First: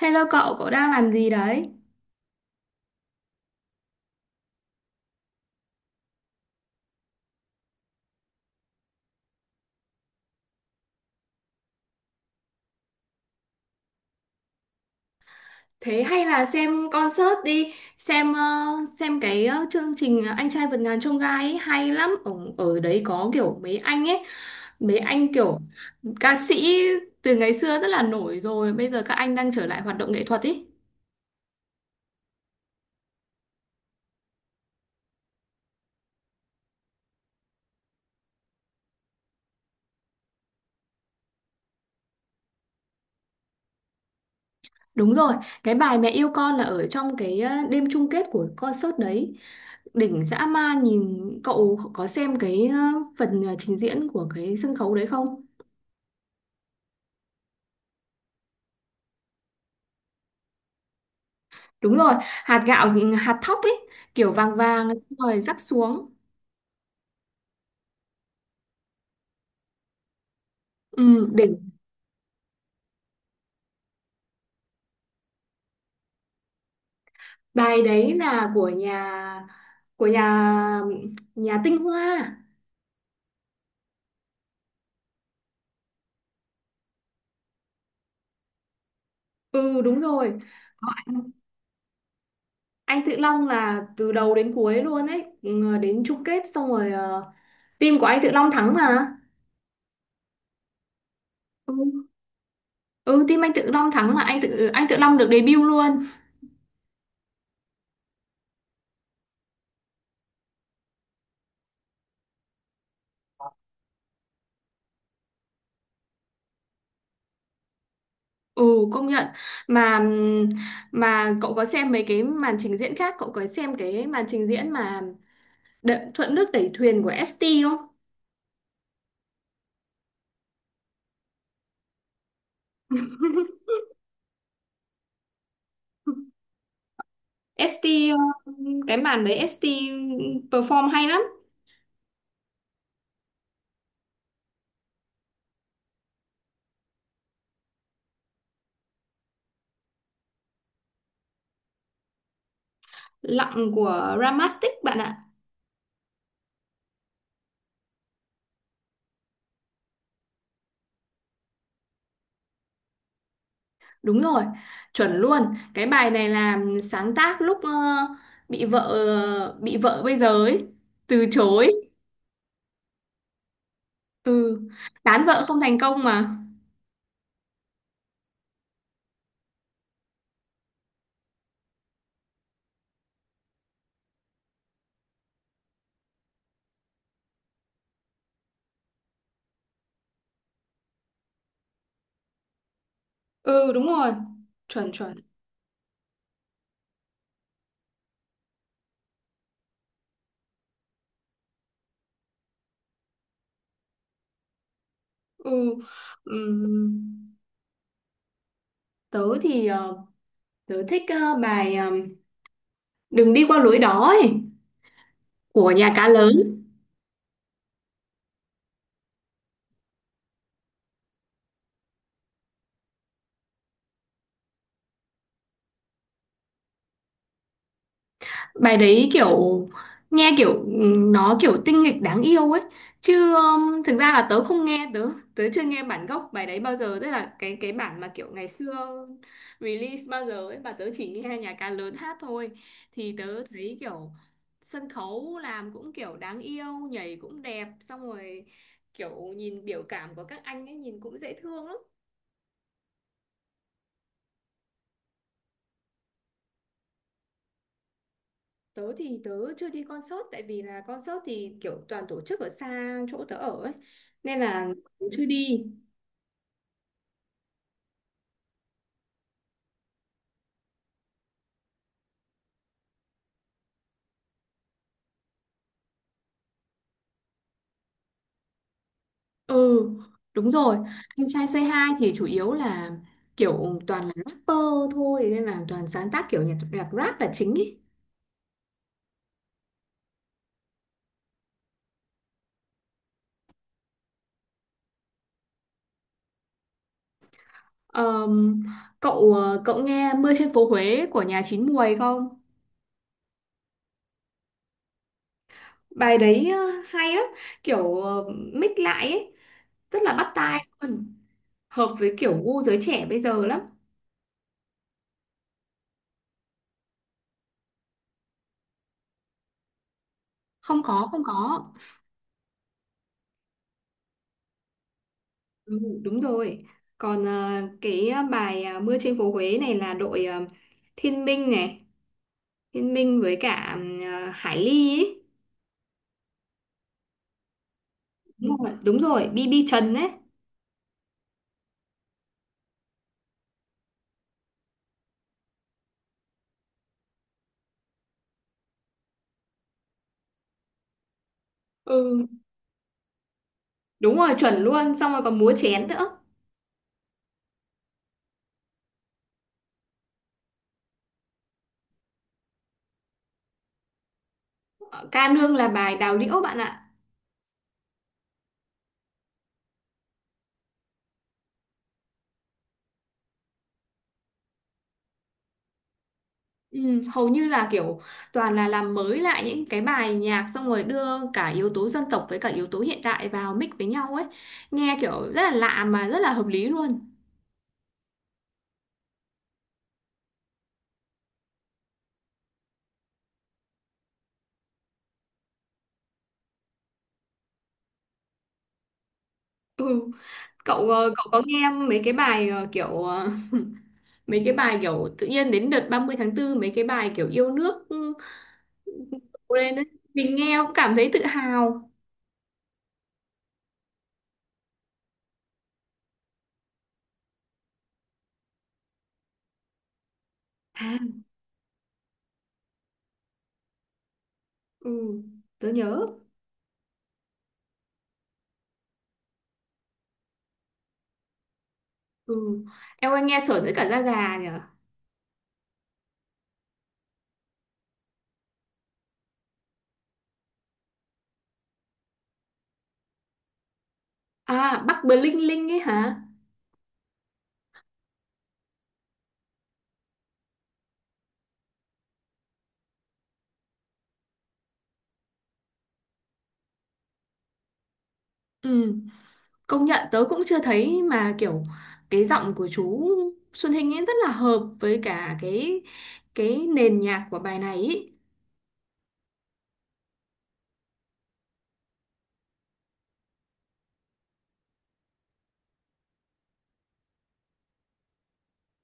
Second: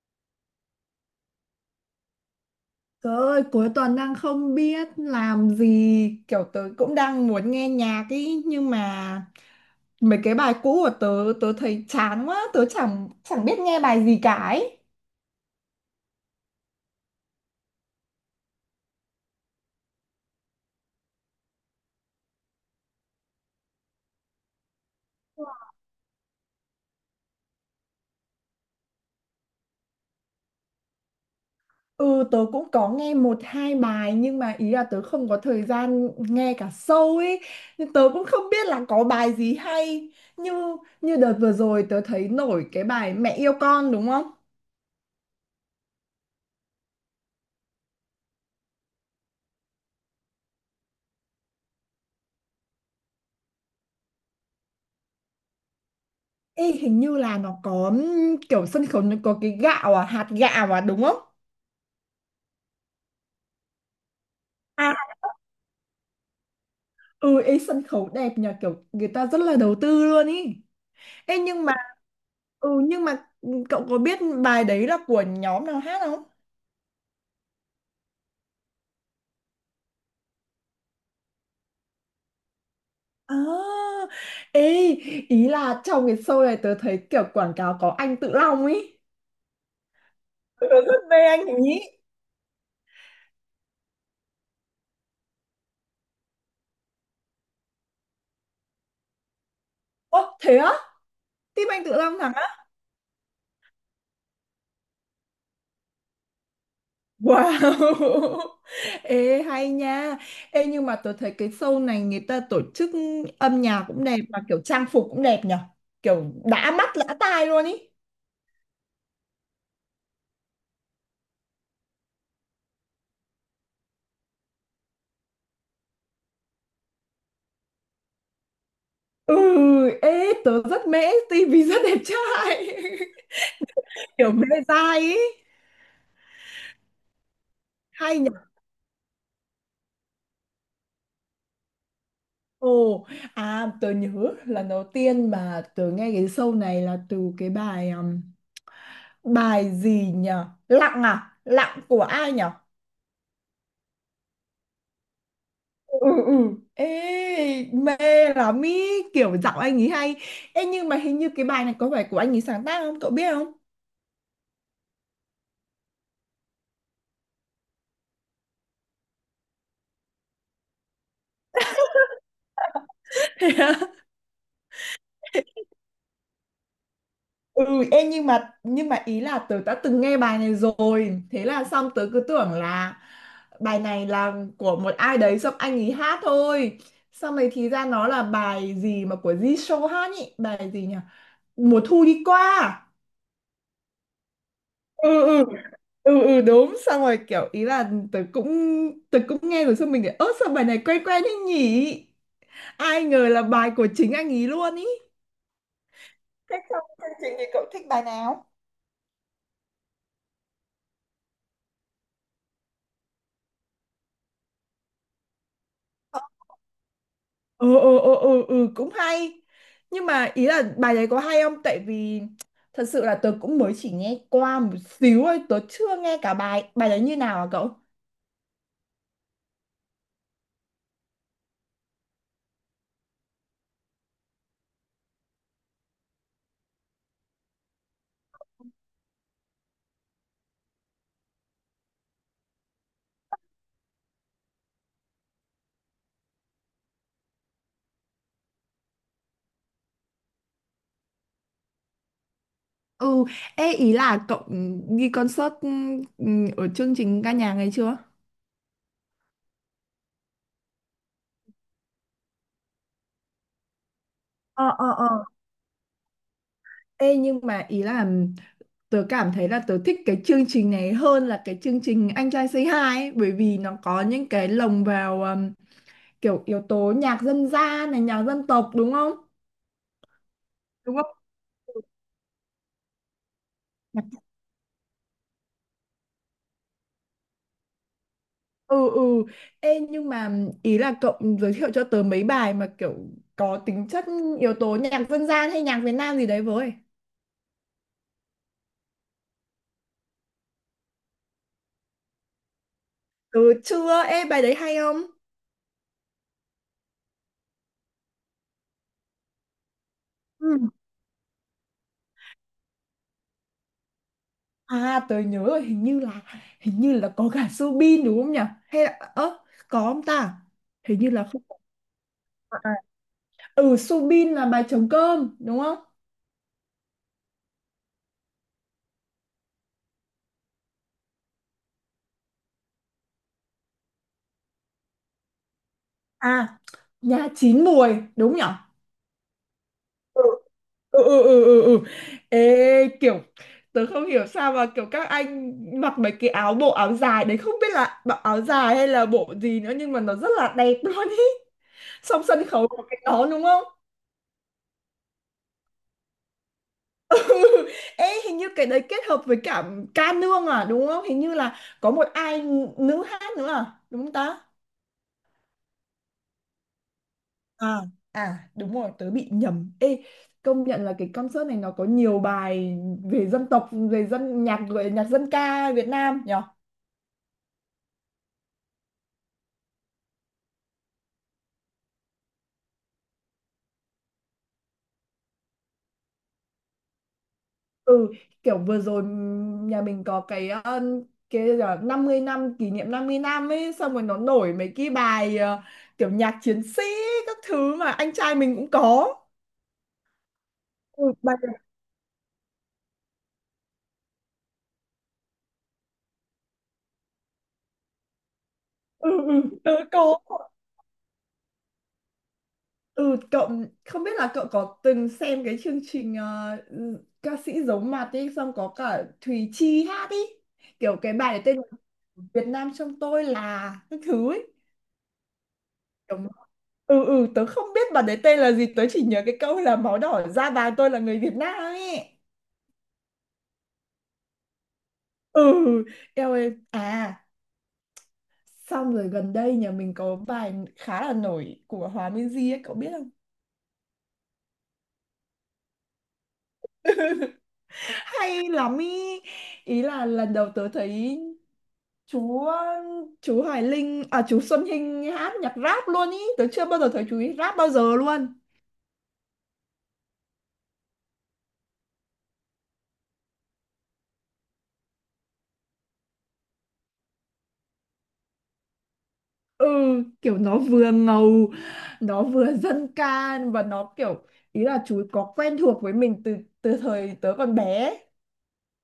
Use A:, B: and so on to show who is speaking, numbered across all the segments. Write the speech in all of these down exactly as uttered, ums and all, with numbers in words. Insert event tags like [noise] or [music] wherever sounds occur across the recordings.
A: Hello cậu, cậu đang làm gì đấy?
B: Trời ơi, cuối tuần đang không biết làm gì, kiểu tớ cũng đang muốn nghe nhạc ý, nhưng mà mấy cái bài cũ của tớ, tớ thấy chán quá, tớ chẳng chẳng biết nghe bài gì cả ấy.
A: Thế hay là xem concert đi, xem ờ, xem cái ờ, chương trình ờ, Anh trai vượt ngàn chông gai ấy, hay lắm. Ở, ở đấy có kiểu mấy anh ấy, mấy anh kiểu ca sĩ từ ngày xưa rất là nổi rồi, bây giờ các anh đang trở lại hoạt động nghệ thuật ấy.
B: Ừ, tớ cũng có nghe một hai bài nhưng mà ý là tớ không có thời gian nghe cả show ấy, nên tớ cũng không biết là có bài gì hay. Như như đợt vừa rồi tớ thấy nổi cái bài Mẹ yêu con đúng không?
A: Đúng rồi, cái bài Mẹ yêu con là ở trong cái ờ, đêm chung kết của concert đấy. Đỉnh dã man, nhìn cậu có xem cái ờ, phần ờ, trình diễn của cái sân khấu đấy không?
B: Ê, hình như là nó có ừm, kiểu sân khấu nó có cái gạo à, hạt gạo à đúng không?
A: Đúng rồi, hạt gạo hạt thóc ấy kiểu vàng vàng xong rồi rắc xuống.
B: Ừ, ý sân khấu đẹp nhờ, kiểu người ta rất là đầu tư luôn ý.
A: Ừ,
B: Ê,
A: đỉnh.
B: nhưng mà ừ nhưng mà ừ, cậu có biết bài đấy là của nhóm nào hát không?
A: Bài đấy là của nhà của nhà nhà Tinh Hoa.
B: À, ê, ý là trong cái show này tớ thấy kiểu quảng cáo có anh Tự Long ý.
A: Ừ, đúng rồi.
B: Tớ
A: Có
B: rất mê
A: anh,
B: anh ý.
A: anh Tự Long là từ đầu đến cuối luôn ấy, ừ, đến chung kết xong rồi ờ, team của anh Tự Long thắng mà.
B: Ồ, thế á? Team anh Tự
A: Ừ,
B: Long thắng á?
A: ừ, team anh Tự Long thắng mà anh Tự anh Tự Long được debut luôn.
B: Wow. [laughs] Ê hay nha. Ê nhưng mà tớ thấy cái show này người ta tổ chức âm nhạc cũng đẹp, mà kiểu trang phục cũng đẹp nhở. Kiểu đã mắt lã tai luôn ý.
A: Ừ, công nhận. Mà mà cậu có xem mấy cái màn trình diễn khác, cậu có xem cái màn trình diễn mà Đợ- Thuận nước đẩy thuyền của ét tê không?
B: Ừ, ê tớ rất mê, tivi rất đẹp trai.
A: [laughs]
B: [laughs] Kiểu mê dai ý,
A: ét tê ờ,
B: hay nhỉ.
A: cái màn đấy ét tê perform hay lắm.
B: Ồ, à tớ nhớ lần đầu tiên mà tớ nghe cái show này là từ cái bài um, bài gì nhỉ, lặng à, lặng của ai nhỉ.
A: Lặng của Ramastic bạn ạ.
B: Ừ, ừ, ê mê lắm ý, kiểu giọng anh ấy hay. Ê, nhưng mà hình như cái bài này có phải của anh ấy sáng tác không, cậu biết không?
A: Đúng rồi, chuẩn luôn. Cái bài này là sáng tác lúc ờ, bị vợ bị vợ bây giờ ấy từ chối,
B: [laughs]
A: từ tán vợ không thành công mà.
B: Ừ, em, nhưng mà nhưng mà ý là tớ đã từng nghe bài này rồi, thế là xong tớ cứ tưởng là bài này là của một ai đấy xong anh ấy hát thôi. Xong rồi thì ra nó là bài gì mà của Jisoo hát nhỉ, bài gì nhỉ, mùa thu đi qua à?
A: Ừ, đúng rồi, chuẩn
B: Ừ,
A: chuẩn.
B: ừ, ừ, ừ đúng, xong rồi kiểu ý là tớ cũng tớ cũng nghe rồi, xong mình để ớt sao bài này quen quen thế nhỉ, ai ngờ là bài của chính anh ý luôn ý.
A: Ừ.
B: Thế xong chương trình
A: Ừm,
B: thì cậu thích bài nào?
A: Tớ thì ờ, tớ thích ờ, bài ờ, Đừng đi qua lối đó ấy của nhà cá lớn.
B: Ừ, ừ, ừ, ừ, ừ, cũng hay, nhưng mà ý là bài đấy có hay không, tại vì thật sự là tớ cũng mới chỉ nghe qua một xíu thôi, tớ chưa nghe cả bài, bài đấy như nào à cậu?
A: Bài đấy kiểu nghe kiểu ừm, nó kiểu tinh nghịch đáng yêu ấy chứ ừm, thực ra là tớ không nghe, tớ tớ chưa nghe bản gốc bài đấy bao giờ, tức là cái cái bản mà kiểu ngày xưa release bao giờ ấy, mà tớ chỉ nghe nhà ca lớn hát thôi. Thì tớ thấy kiểu sân khấu làm cũng kiểu đáng yêu, nhảy cũng đẹp xong rồi kiểu nhìn biểu cảm của các anh ấy nhìn cũng dễ thương lắm.
B: Ừ, ê ý là cậu đi concert, ừ, ở chương trình ca nhạc này chưa?
A: Tớ thì tớ chưa đi concert tại vì là concert thì kiểu toàn tổ chức ở xa chỗ tớ ở ấy nên là
B: Ờ, ờ,
A: tớ
B: ờ.
A: chưa đi.
B: Ê nhưng mà ý là tớ cảm thấy là tớ thích cái chương trình này hơn là cái chương trình Anh trai Say Hi ấy, bởi vì nó có những cái lồng vào um, kiểu yếu tố nhạc dân gian này, nhạc dân tộc đúng không?
A: Ừ, đúng rồi.
B: Đúng không?
A: Anh trai Say Hi thì chủ yếu là kiểu toàn là rapper thôi nên là toàn sáng tác kiểu nhạc nhạc rap là chính ý.
B: Ừ, ừ, ê nhưng mà ý là cậu giới thiệu cho tớ mấy bài mà kiểu có tính chất yếu tố nhạc dân gian hay nhạc Việt Nam gì đấy với.
A: Ờm, cậu ờ, cậu nghe Mưa trên phố Huế của nhà Chín Muồi không?
B: Ừ chưa, ê bài đấy hay không?
A: Bài đấy ờ, hay lắm, kiểu ờ, mix lại ấy, rất là bắt
B: Ừ.
A: tai luôn. Hợp với kiểu gu giới trẻ bây giờ lắm.
B: À tớ nhớ rồi, hình như là hình như là có cả Subin đúng không nhỉ, hay là ơ, có không ta,
A: Không
B: hình
A: có,
B: như
A: không
B: là không.
A: có.
B: À, à. Ừ, Subin là bài trống cơm đúng không?
A: Ừ, đúng rồi. Còn ờ, cái ờ, bài ờ, Mưa trên phố Huế này là đội ờ, Thiên Minh này, Thiên Minh với cả ờ, Hải Ly ấy.
B: À, nhà chín muồi đúng nhỉ.
A: Đúng rồi, đúng rồi, bi bi Trần ấy.
B: Ừ, ừ, ừ, ừ, ừ. Ừ. Ê kiểu tớ không hiểu sao mà kiểu các anh mặc mấy cái áo, bộ áo dài đấy, không biết là bộ áo dài hay là bộ gì nữa, nhưng mà nó rất là đẹp [laughs] luôn ý. Xong
A: Ừ,
B: sân khấu có cái đó đúng không?
A: đúng rồi, chuẩn luôn, xong rồi còn múa chén nữa.
B: [laughs] Ê hình như cái đấy kết hợp với cả ca nương à đúng không, hình như là có một ai nữ hát nữa à đúng không ta?
A: Ờ, Ca nương là bài Đào Liễu bạn ạ.
B: À, à đúng rồi tớ bị nhầm. Ê công nhận là cái concert này nó có nhiều bài về dân tộc, về dân nhạc, gọi là nhạc dân ca Việt Nam nhỉ.
A: Ừ, hầu như là kiểu toàn là làm mới lại những cái bài nhạc xong rồi đưa cả yếu tố dân tộc với cả yếu tố hiện đại vào mix với nhau ấy. Nghe kiểu rất là lạ mà rất là hợp lý luôn.
B: Ừ, kiểu vừa rồi ừm, nhà mình có cái ờ, cái là năm mươi năm, kỷ niệm năm mươi năm ấy, xong rồi nó nổi mấy cái bài ờ, kiểu nhạc chiến sĩ các thứ mà anh trai mình cũng có.
A: Ừ. Cậu
B: Ừ,
A: ờ, cậu
B: bài.
A: có nghe mấy cái bài ờ, kiểu ờ, mấy cái bài kiểu tự nhiên đến đợt ba mươi tháng tư mấy cái bài kiểu yêu nước, ừ,
B: Ừ, ừ tớ
A: lên đấy.
B: có.
A: Mình nghe cũng cảm thấy tự hào.
B: Ừ, cậu không biết là cậu có từng xem cái chương trình ờ, ừ, ca sĩ giấu mặt ấy, xong có cả Thùy Chi hát ấy, kiểu
A: À,
B: cái bài này tên là Việt Nam trong tôi là các thứ ấy.
A: ừ, tớ nhớ.
B: Ừ, ừ tớ không biết bà đấy tên là gì, tớ chỉ nhớ cái câu là máu đỏ da vàng tôi là người Việt Nam ấy.
A: Ừ. Em ơi nghe sởn tới cả da gà nhỉ.
B: Ừ, eo ơi, à xong rồi gần đây nhà mình có bài khá là nổi của Hòa Minzy ấy, cậu biết không,
A: À, Bắc Bling Linh ấy hả?
B: hay lắm ý. Ý là lần đầu tớ thấy chú chú Hoài Linh, à chú Xuân Hinh hát nhạc rap luôn ý, tớ chưa bao giờ thấy chú ấy rap bao giờ luôn.
A: Ừ, công nhận tớ cũng chưa thấy mà kiểu cái giọng của chú Xuân Hinh ấy rất là hợp với cả cái cái nền nhạc của bài này ý.
B: Ừ, kiểu nó vừa ngầu, nó vừa dân ca và nó kiểu ý là chú ấy có quen thuộc với mình từ từ thời tớ còn bé ấy.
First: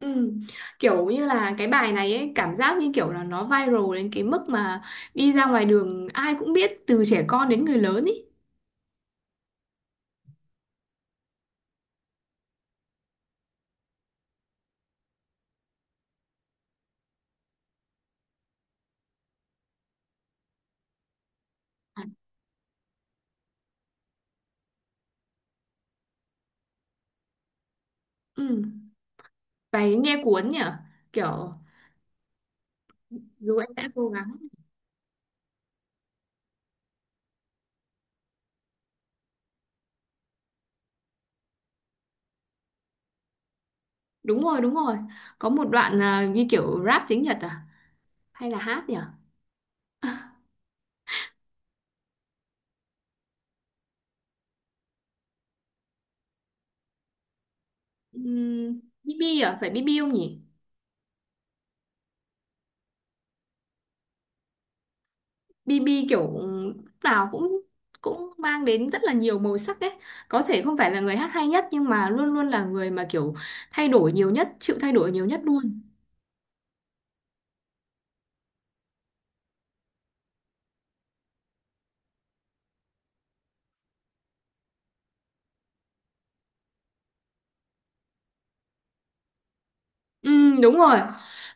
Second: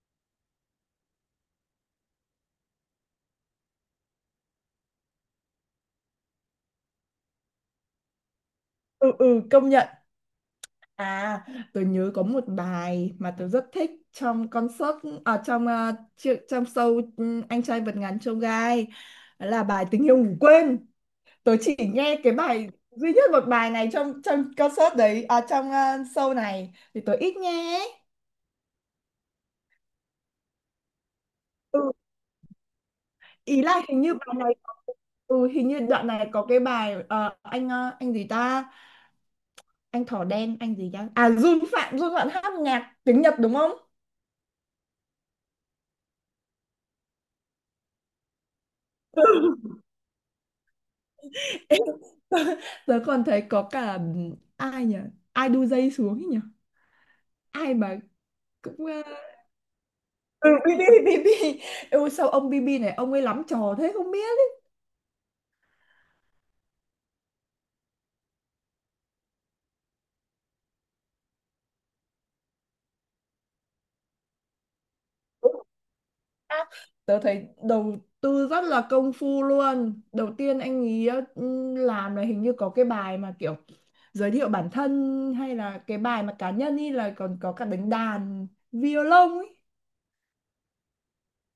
A: Ừ. Kiểu như là cái bài này ấy, cảm giác như kiểu là nó viral đến cái mức mà đi ra ngoài đường ai cũng biết từ trẻ con đến người lớn ý.
B: Ừ, ừ công nhận. À tớ nhớ có một bài mà tớ rất thích trong concert, ở trong ờ, chi- trong show, ừ, anh trai vượt ngàn chông gai, đó là bài tình yêu ngủ quên. Tớ chỉ
A: À.
B: nghe cái bài duy nhất một bài này trong trong concert đấy à, trong ờ, show này thì tớ ít nghe ấy.
A: Ừ. Bài nghe cuốn nhỉ? Kiểu
B: Ừ,
A: dù
B: ý
A: em
B: là
A: đã
B: hình
A: cố
B: như
A: gắng.
B: bài này ừ, hình như đoạn này có cái bài ờ, anh ờ, anh gì ta, anh thỏ đen anh gì ta, à Jun Phạm Jun Phạm hát nhạc tiếng Nhật đúng không?
A: Đúng rồi, đúng rồi. Có một đoạn à, như kiểu rap tiếng Nhật à? Hay là hát nhỉ?
B: [laughs] Em, tớ còn thấy có cả ai nhỉ, ai đu dây xuống ấy nhỉ, ai mà
A: Ừ.
B: cũng ờ,
A: bê bê à? Phải bi bi không nhỉ?
B: ừ, bê bê, bê bê, ừ, sao ông bê bê này ông ấy lắm trò thế không biết.
A: bê bê kiểu nào cũng cũng mang đến rất là nhiều màu sắc ấy. Có thể không phải là người hát hay nhất nhưng mà luôn luôn là người mà kiểu thay đổi nhiều nhất, chịu thay đổi nhiều nhất
B: Đúng rồi.
A: luôn.
B: À, tớ thấy đầu tư rất là công phu luôn, đầu tiên anh ý ừ, làm là hình như có cái bài mà kiểu giới thiệu bản thân, hay là cái bài mà cá nhân ý, là còn có cả đánh đàn violon ấy.
A: Ừ, đúng rồi.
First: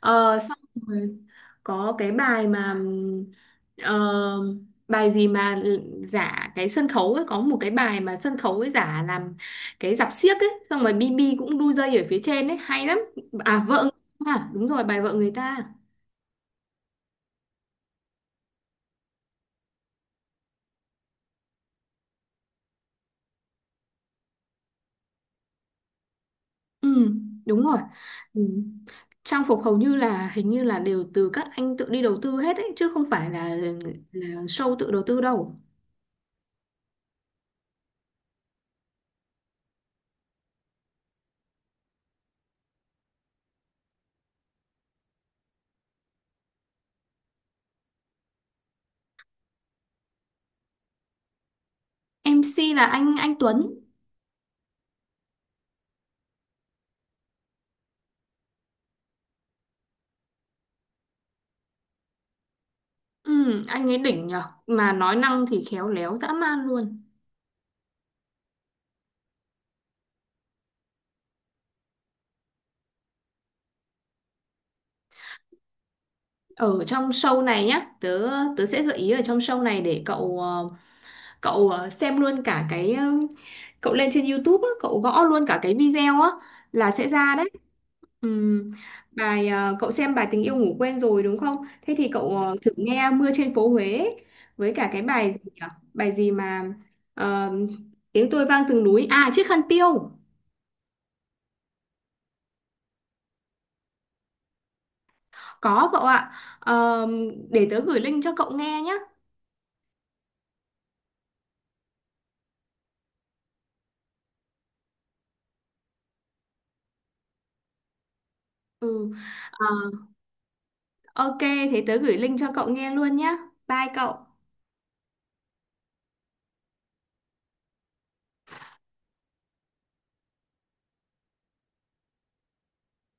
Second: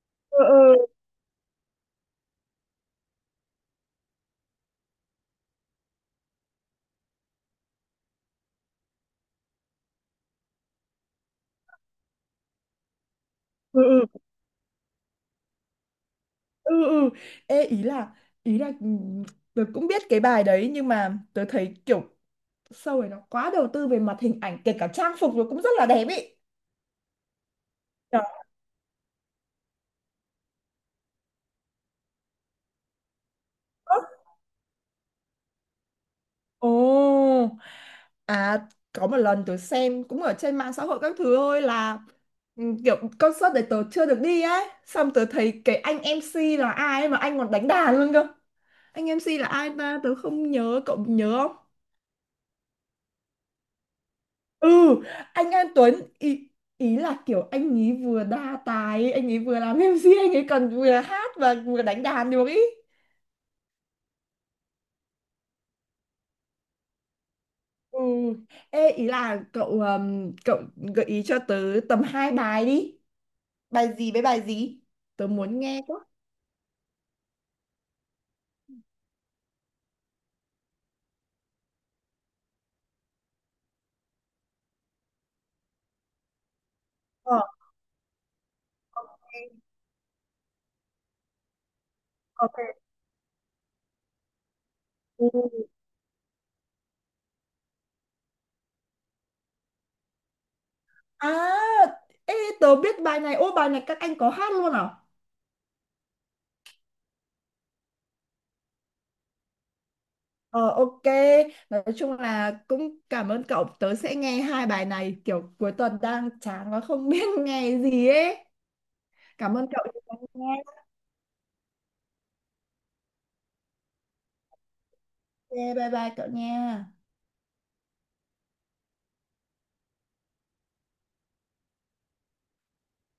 A: Ờ,
B: Ừ,
A: xong rồi có cái bài mà ừm, ờ, bài gì mà giả cái sân khấu ấy, có một cái bài mà sân khấu ấy giả làm cái rạp xiếc ấy xong rồi bi bi cũng đu dây ở phía trên ấy hay lắm. À,
B: ừ,
A: vợ người
B: ừ,
A: ta, à, đúng rồi, bài vợ người ta.
B: ừ, ừ. Ê, ý là ý là ừ, tớ cũng biết cái bài đấy nhưng mà tớ thấy kiểu show này nó quá đầu tư về mặt hình ảnh, kể cả trang phục nó cũng rất là đẹp ý.
A: Ừ, đúng rồi.
B: Đó.
A: Ừ. Trang phục hầu như là, hình như là, đều từ các anh tự đi đầu tư hết ấy chứ không phải là, là show tự đầu tư đâu.
B: Ồ. À, có một lần tớ xem cũng ở trên mạng xã hội các thứ thôi, là ừ, kiểu concert đấy tớ chưa được đi ấy. Xong tớ thấy cái anh em xê là ai ấy mà anh còn đánh đàn luôn cơ. Anh em si là ai ta? Tớ không nhớ, cậu nhớ không?
A: em xê là anh anh Tuấn.
B: Ừ, anh An Tuấn ý, ý là kiểu anh ấy vừa đa tài, anh ấy vừa làm [laughs] em xê, anh ấy còn vừa hát và vừa đánh đàn được ý.
A: Ừ, anh ấy đỉnh nhở mà nói năng thì khéo léo dã man luôn.
B: Ừ. Ê, ý là cậu, ừm, cậu gợi ý cho tớ tầm hai bài đi. Bài gì với bài gì? Tớ muốn nghe quá.
A: Ở trong show này nhá, tớ tớ sẽ gợi ý ở trong show này để cậu ờ, cậu ờ, xem luôn cả cái ờ, cậu lên trên YouTube á, cậu gõ luôn cả cái video á là sẽ ra
B: Ờ,
A: đấy. Ừm, bài
B: em
A: ờ, Cậu xem bài tình yêu ngủ quên rồi đúng không? Thế thì cậu
B: có
A: ờ,
B: thể
A: thử nghe mưa trên phố Huế ấy, với cả cái bài gì nhỉ?
B: ừ.
A: Bài gì mà ờ, tiếng tôi vang rừng núi à chiếc khăn tiêu?
B: À, ê, tớ biết bài này. Ô, bài này các anh có hát luôn à?
A: Có cậu ạ. Ờ, để tớ gửi link cho cậu nghe nhé.
B: Ờ, ok. Nói chung là cũng cảm ơn cậu. Tớ sẽ nghe hai bài này. Kiểu cuối tuần đang chán và không biết [laughs] nghe gì ấy.
A: Ừ.
B: Cảm ơn
A: Ờ,
B: cậu đã lắng nghe.
A: ok, thế tớ gửi link cho cậu nghe luôn nhé. Bye cậu.
B: Ok, bye bye cậu nha.